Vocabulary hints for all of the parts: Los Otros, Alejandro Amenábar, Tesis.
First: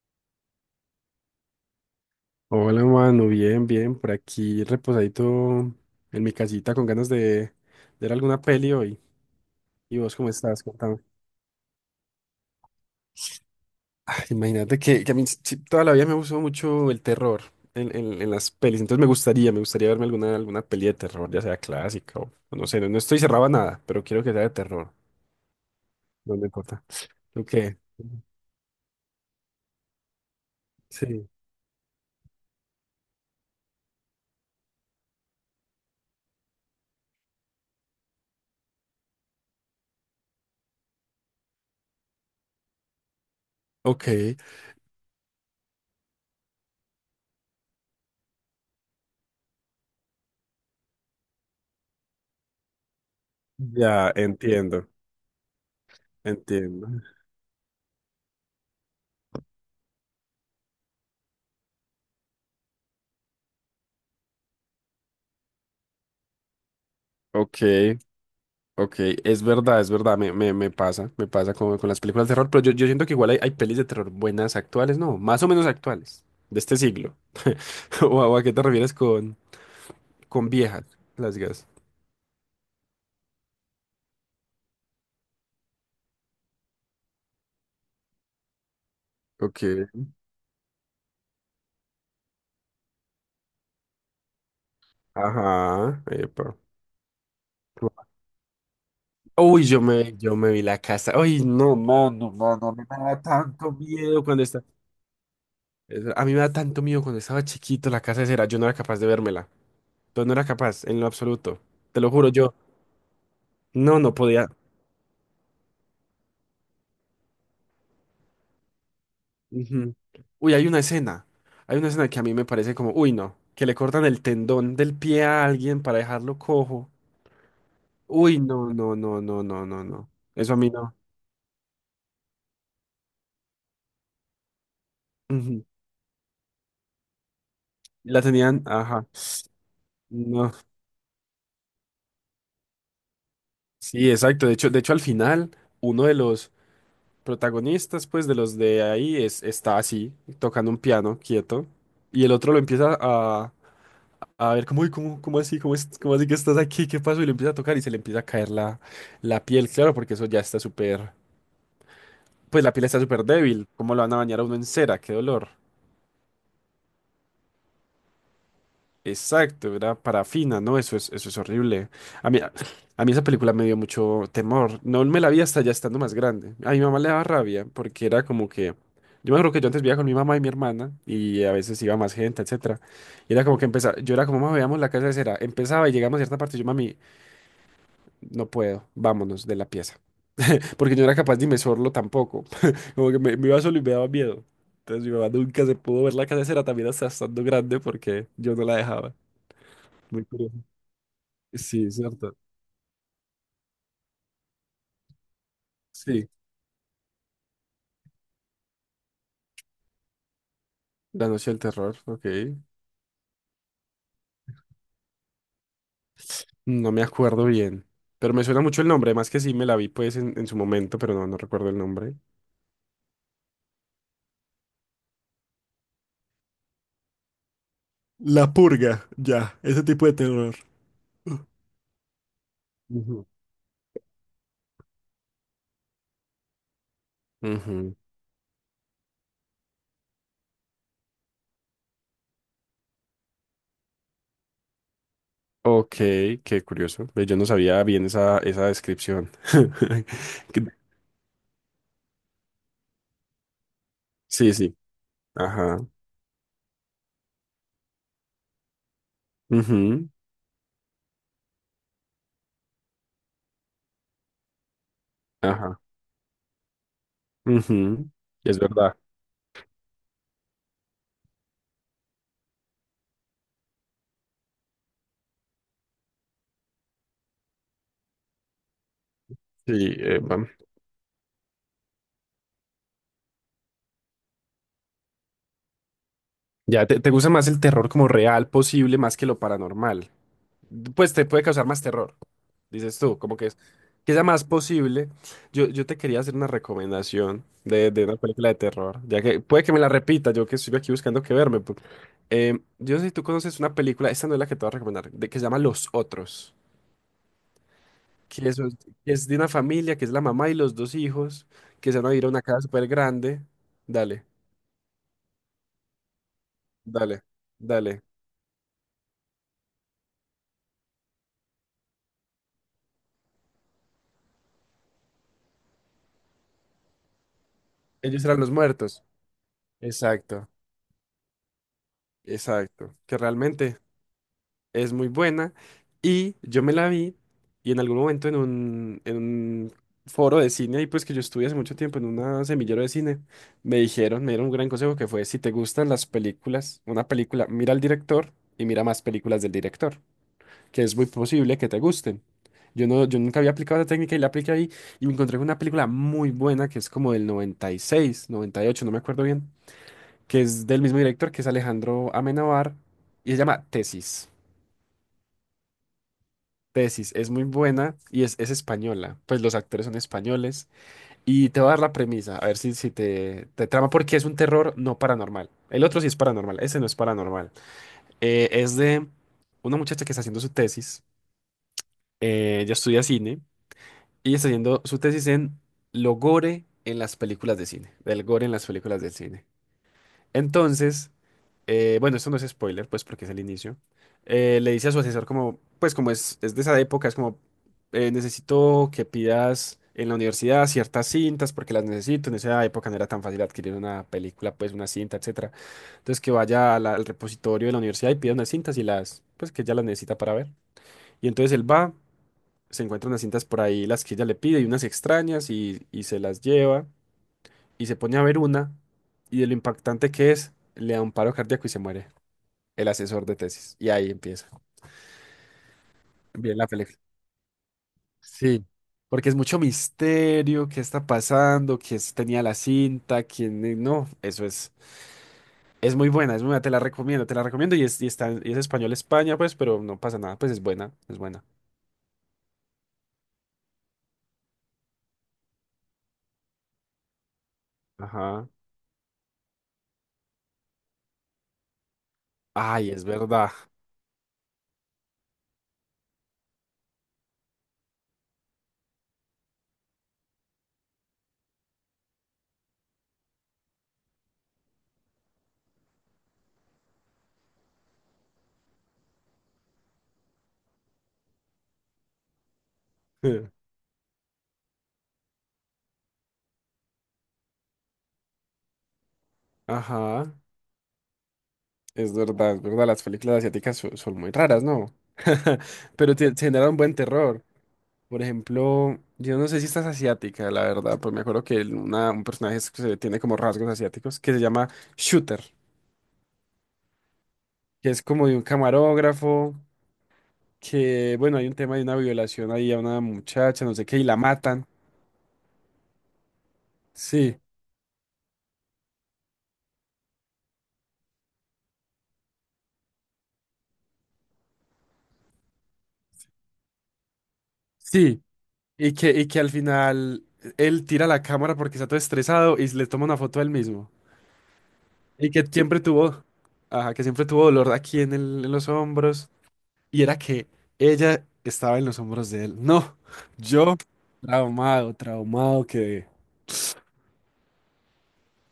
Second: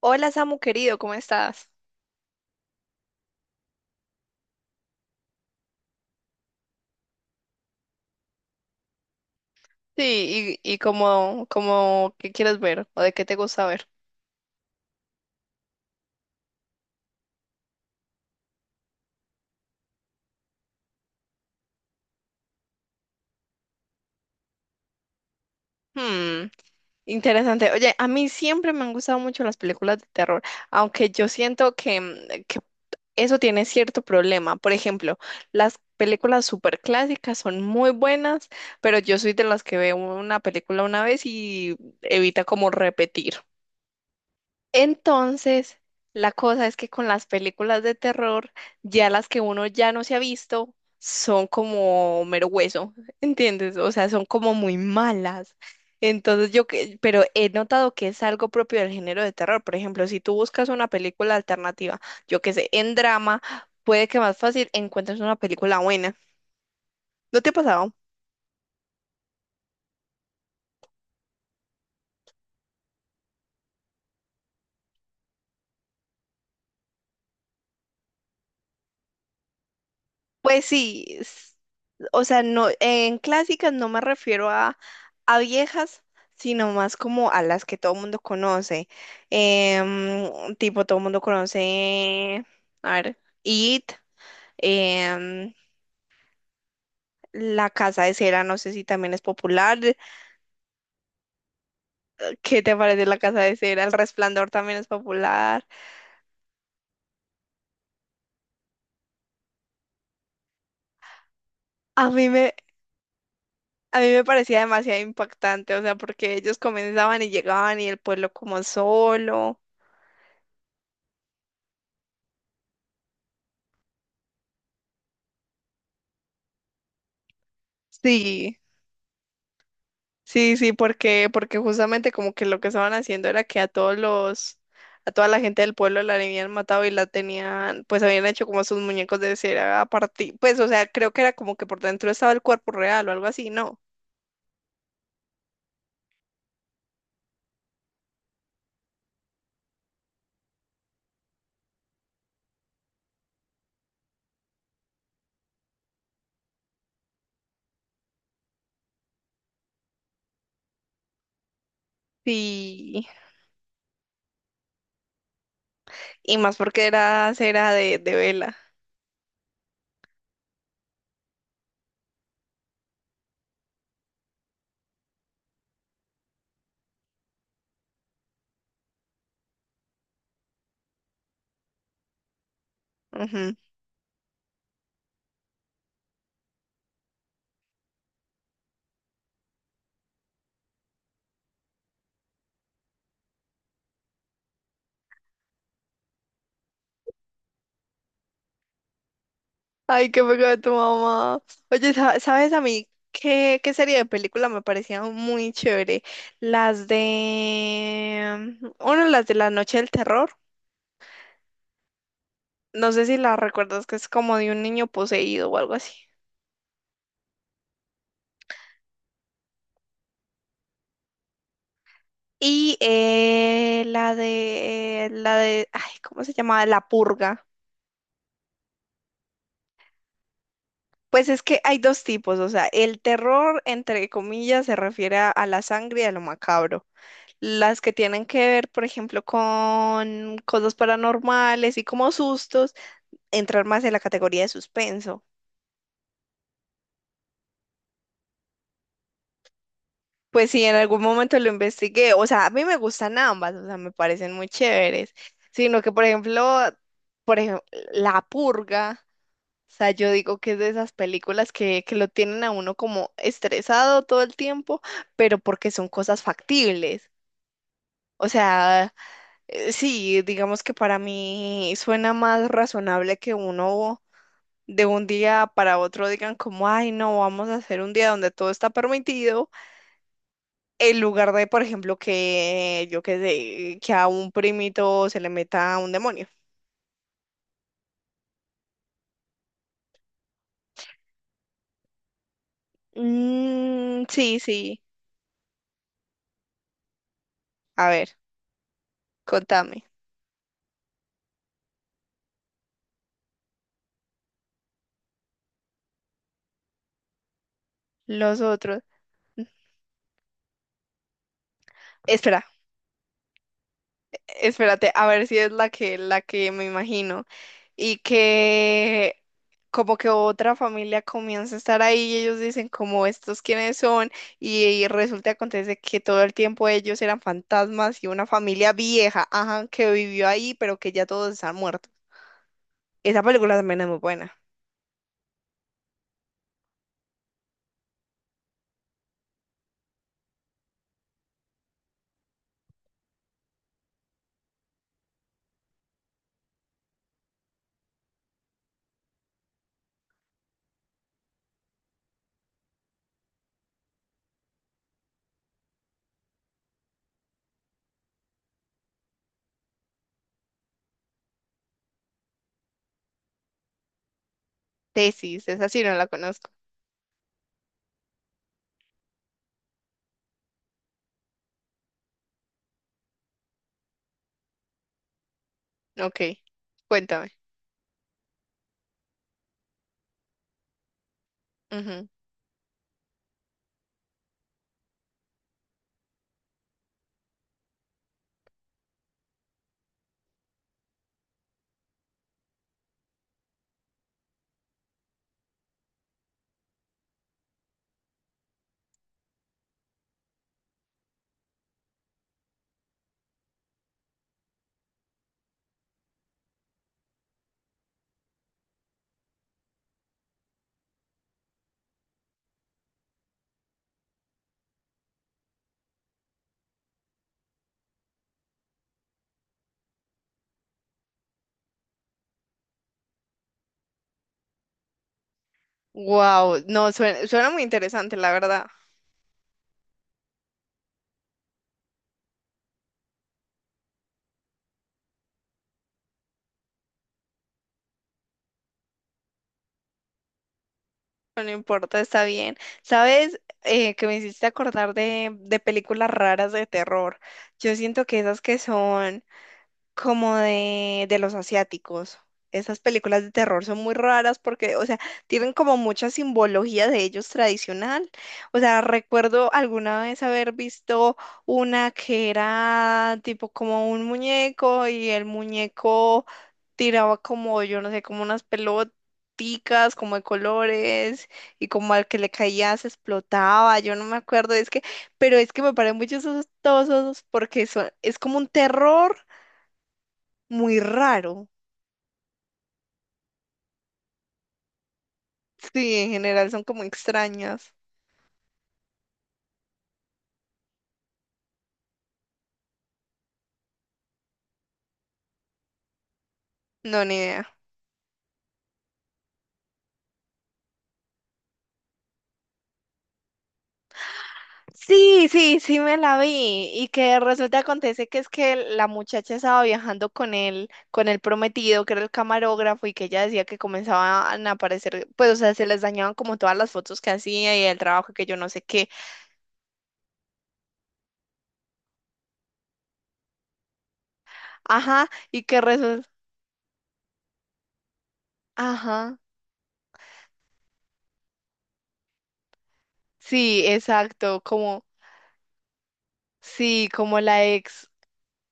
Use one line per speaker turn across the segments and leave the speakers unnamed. Hola Samu querido, ¿cómo estás?
Hola, mano, bien, bien, por aquí reposadito en mi casita con ganas de ver alguna peli hoy. ¿Y vos cómo
Sí,
estás?
y, y
Contame.
como, como, ¿qué quieres ver? ¿O de qué te gusta ver?
Ay, imagínate que a mí sí, toda la vida me gustó mucho el terror en las pelis, entonces me gustaría verme alguna peli de terror, ya sea clásica o no sé, no, no estoy cerrado a nada, pero quiero que sea de terror, no
Hmm,
me importa. ¿Tú
interesante.
qué?
Oye, a mí siempre me han gustado mucho las películas de terror, aunque yo
Sí.
siento que eso tiene cierto problema. Por ejemplo, las películas súper clásicas son muy buenas, pero yo soy de las que veo una película una vez y evita como repetir.
Ok,
Entonces, la cosa es que con las películas de terror, ya las que uno ya no se ha visto, son como mero hueso, ¿entiendes? O sea,
ya
son como muy
entiendo,
malas. Entonces yo,
entiendo.
que- pero he notado que es algo propio del género de terror. Por ejemplo, si tú buscas una película alternativa, yo qué sé, en drama, puede que más fácil encuentres una película buena. ¿No te ha
Ok,
pasado?
Ok, es verdad, me pasa con las películas de terror, pero yo siento que igual hay pelis de terror buenas actuales, no, más o menos actuales, de este siglo. ¿O a qué te refieres con
Pues
viejas,
sí,
las
s-
gas?
o sea, no, en clásicas no me refiero a viejas, sino más como a las que todo el mundo conoce.
Ok,
Tipo, todo el mundo conoce, a ver, It, em,
ajá, epa.
La Casa de Cera, no sé si también es
Uy,
popular.
yo me vi la casa. Uy, no, mano,
¿Qué
mano, a
te
mí me
parece La
da
Casa de
tanto
Cera? El
miedo cuando
Resplandor
está.
también es popular.
A mí me da tanto miedo cuando estaba chiquito la casa de cera. Yo no era capaz de vérmela. Yo no era capaz, en lo absoluto. Te
A
lo
mí
juro,
me,
yo no,
a mí
no
me
podía.
parecía demasiado impactante, o sea, porque ellos comenzaban y llegaban y el pueblo como solo.
Ujú. Uy, hay una escena. Hay una escena que a mí me parece como, uy, no, que le cortan el tendón del pie a alguien para dejarlo cojo. Uy,
Sí.
no, no, no, no, no, no, no. Eso
Sí,
a mí
sí,
no.
porque, porque justamente como que lo que estaban haciendo era que a todos los, a toda la gente
Ujú.
del pueblo la habían matado y la tenían, pues
La
habían hecho como
tenían,
sus
ajá.
muñecos de cera a partir,
No.
pues, o sea, creo que era como que por dentro estaba el cuerpo real o algo así, ¿no?
Sí, exacto. De hecho, al final, uno de los protagonistas, pues, de los de ahí, está así, tocando un piano, quieto. Y el otro lo empieza a ver como, uy, ¿cómo así? ¿Cómo así que estás aquí? ¿Qué pasó? Y le empieza a tocar y se le empieza a caer la piel, claro, porque eso ya está súper. Pues la piel está
Sí,
súper débil. ¿Cómo lo van a bañar a uno en cera? ¡Qué dolor!
y más porque era cera de vela.
Exacto, era parafina, ¿no? Eso es horrible. A mí esa película me dio mucho temor. No me la vi hasta ya estando más grande. A mi mamá le daba rabia porque era como que. Yo me acuerdo que yo antes vivía con mi mamá y mi hermana y a veces iba más gente, etcétera. Y era
Ujú.
como que empezaba, yo era como, mamá, veamos la casa de cera. Empezaba y llegamos a cierta parte y yo, mami, no puedo, vámonos de la pieza. Porque yo no era capaz de inmersorlo tampoco. Como que me iba solo y me daba miedo. Entonces mi mamá nunca se pudo ver la casera también hasta estando grande porque yo no la dejaba.
Ay, qué
Muy
pecado
curioso.
de tu mamá.
Sí,
Oye, sa-
cierto.
¿sabes a mí qué, qué serie de película me parecía muy chévere?
Sí,
Las de La Noche del Terror.
La Noche del Terror, ok.
No sé si la recuerdas, que es como de un niño poseído o algo así.
No me acuerdo bien. Pero me suena mucho el nombre, más que sí me la vi pues en su momento, pero no recuerdo el nombre.
Y la de, ay, ¿cómo se llamaba? La purga.
La purga, ya, ese tipo de terror.
Pues es que hay dos tipos, o sea, el
Ujú.
terror, entre comillas, se refiere a la sangre y a lo macabro. Las que
Ujú.
tienen que ver, por ejemplo, con cosas paranormales y como sustos, entrar más en la categoría de suspenso.
Ok, qué curioso. Ve, yo no sabía bien esa descripción.
Pues sí,
Que-
en algún momento lo investigué. O sea, a mí me gustan ambas, o sea, me parecen muy
Sí, sí.
chéveres.
Ajá.
Sino que, por ejemplo, La Purga, o sea,
Ujú,
yo digo que es de esas películas que lo tienen a uno como estresado todo el tiempo, pero porque
ajá.
son cosas factibles.
Ujú,
O
es
sea,
verdad.
sí, digamos que para mí suena más razonable que uno de un día para otro digan como, ay, no, vamos a hacer un día donde todo está permitido.
Sí. eh, vam-
En lugar de, por ejemplo, que yo que sé, que a un primito se le meta un demonio.
ya te gusta más el terror como real posible más que lo paranormal. Pues te puede causar más terror, dices tú, como que es
Mm,
que sea
sí,
más
sí.
posible. Yo te quería hacer una recomendación
A
de
ver,
una película de terror, ya que puede que me
contame.
la repita, yo que estoy aquí buscando que verme. Yo no sé si tú conoces una película, esta no es la que te voy a recomendar, que se llama Los Otros,
Los
que eso es,
otros.
que es de una familia, que es la mamá y los dos hijos, que se van a ir a una
Espera,
casa súper grande. Dale,
espérate, a ver si es la que me
dale,
imagino. Y
dale.
que como que otra familia comienza a estar ahí y ellos dicen como estos quiénes son y resulta acontece que todo el tiempo ellos eran fantasmas y
Ellos
una
eran los
familia
muertos.
vieja, ajá, que vivió
Exacto,
ahí pero que ya todos están muertos.
exacto. Que
Esa película
realmente.
también es muy buena.
Es muy buena y yo me la vi y en algún momento en un, foro de cine, ahí pues que yo estuve hace mucho tiempo en una semillero de cine, me dijeron, me dieron un gran consejo que fue, si te gustan las películas, una película, mira al director y mira más películas del director, que es muy posible que te gusten. Yo, no, yo nunca había aplicado esa técnica y la apliqué ahí y me encontré con una película muy buena que es como del noventa noventa y seis noventa y ocho no me acuerdo bien, que es del mismo director que es Alejandro Amenábar y se llama Tesis.
Tesis, esa sí no la conozco.
Tesis es muy buena y es española, pues los actores son españoles. Y te voy a dar la premisa, a ver si, te trama, porque es un terror no paranormal. El otro sí es
Ok,
paranormal, ese no es
cuéntame.
paranormal. Es de una muchacha que está haciendo su tesis, ella estudia cine y está haciendo su tesis en lo gore en las películas de cine, del gore en las películas de cine. Entonces, bueno, esto no es spoiler, pues porque es el inicio. Le dice a su asesor como, pues como es de esa época, es como, necesito que pidas en la universidad ciertas cintas porque las necesito. En esa época no era tan fácil adquirir una película, pues una cinta, etcétera. Entonces que vaya a al repositorio de la universidad y pida unas cintas y las, pues que ella las necesita para ver. Y entonces él va, se encuentra unas cintas por ahí, las que ella le pide y unas extrañas y se las lleva y se pone a ver una y de lo impactante que es, le da un paro cardíaco y se muere el asesor de tesis. Y ahí empieza. Bien
Wow,
la
no,
película.
suena, suena muy interesante, la
Sí,
verdad.
porque es mucho misterio, qué está pasando, quién tenía la cinta, quién no, eso es muy buena, es muy buena, te la recomiendo y es español España, pues, pero no pasa nada, pues es buena, es
No
buena.
no importa, está bien. ¿Sabes? Que me hiciste acordar de películas raras de terror. Yo siento que esas
Ajá.
que son como de los asiáticos. Esas
Ay, es
películas de
verdad.
terror son muy raras porque, o sea, tienen como mucha simbología de ellos tradicional. O sea, recuerdo alguna vez haber visto una que era tipo como un muñeco y el muñeco tiraba como, yo no sé, como unas peloticas, como de colores y como al que le caía se explotaba. Yo no me acuerdo, es que, pero es que me parecen muy chistosos porque son, es como un terror
Ajá,
muy raro.
es verdad, las películas asiáticas son, muy raras, ¿no?
Sí, en
Pero te
general son
generan
como
buen terror.
extrañas.
Por ejemplo, yo no sé si estás asiática, la verdad, pues me acuerdo que un personaje que se tiene como rasgos asiáticos que se llama Shooter,
No, ni idea.
que es como de un camarógrafo, que bueno, hay un tema de una violación ahí a una muchacha, no sé qué, y la matan.
Sí, sí, sí me la vi y que
Sí,
resulta acontece que es que la muchacha estaba viajando con él, con el prometido que era el camarógrafo y que ella decía que comenzaban a aparecer, pues o sea, se les dañaban como todas las fotos que hacía y el trabajo
sí,
que yo no sé qué.
y que al final él tira la cámara porque está todo estresado y le toma una foto a él mismo.
Ajá,
Y
y
que
que
siempre
resulta,
tuvo, ajá, que siempre tuvo dolor aquí en los
ajá,
hombros. Y era que ella estaba en los hombros de él. No,
sí,
yo
exacto, como,
traumado, traumado que,
sí, como la ex.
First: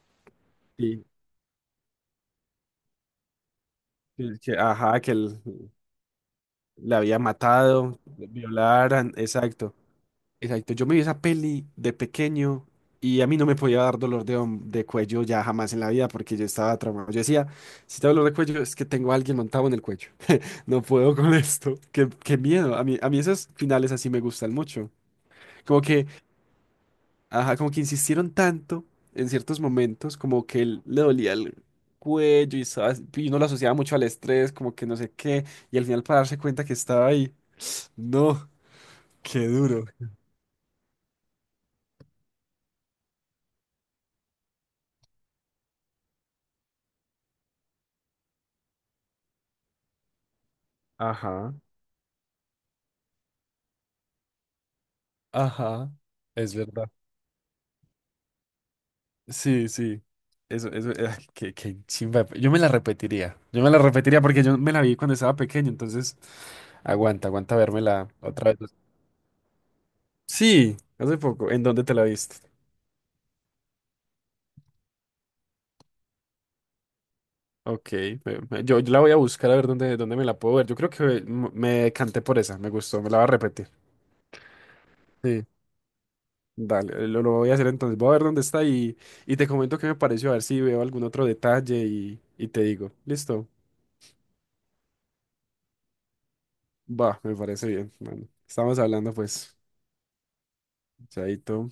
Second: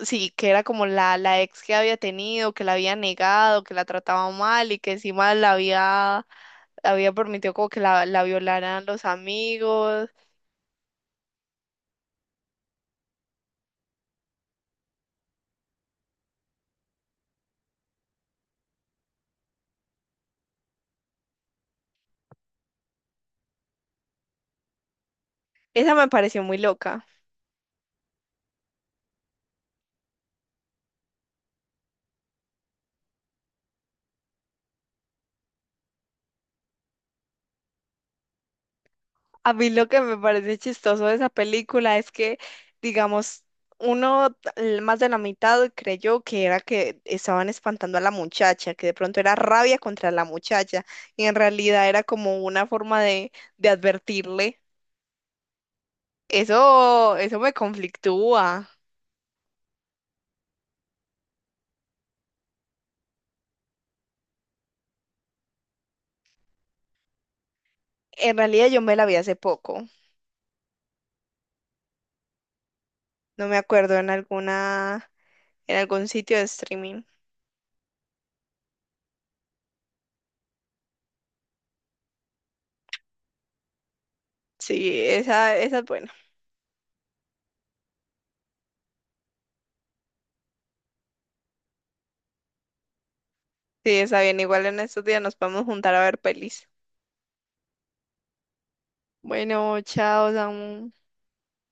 Sí, que era como
sí,
la ex que había tenido, que la había negado, que la trataba
que,
mal y que
ajá, que
encima
él
la
la
había
había
permitido como que
matado,
la
le
violaran los
violaran, exacto,
amigos.
exacto. Yo me vi esa peli de pequeño y a mí no me podía dar dolor de cuello ya jamás en la vida porque yo estaba traumado. Yo decía, si tengo dolor de cuello es que tengo a alguien montado en el cuello. No puedo con esto. Qué miedo. A mí esos finales así me gustan mucho. Como
Esa
que.
me pareció muy loca.
Ajá, como que insistieron tanto en ciertos momentos, como que él le dolía el cuello y uno lo asociaba mucho al estrés, como que no sé qué, y al final para darse cuenta que estaba ahí. No, qué
A mí
duro.
lo que me parece chistoso de esa película es que, digamos, uno l- más de la mitad creyó que era que estaban espantando a la muchacha, que de pronto era rabia contra la muchacha y en
Ajá,
realidad era como una forma de advertirle.
ajá, es verdad.
Eso me conflictúa.
Sí, sí. Eso, qué chimba. Yo me la repetiría. Yo me la repetiría porque yo me la vi cuando estaba pequeño, entonces aguanta, aguanta vérmela
En
otra
realidad
vez.
yo me la vi hace poco.
Sí, hace poco. ¿En dónde te la viste?
No me acuerdo en alguna, en algún sitio de streaming.
Ok, yo la voy a buscar a ver dónde, me la puedo ver. Yo creo que me decanté por esa, me gustó, me la va a repetir.
Sí,
Sí,
esa es buena.
dale, lo voy a hacer entonces. Voy a ver dónde está y te comento qué me pareció, a ver si veo algún otro detalle y te digo. ¿Listo?
Sí, esa bien. Igual en estos días nos podemos juntar a ver pelis.
Va, me parece bien. Bueno, estamos hablando pues,
Bueno, chao, Samu.
chaito.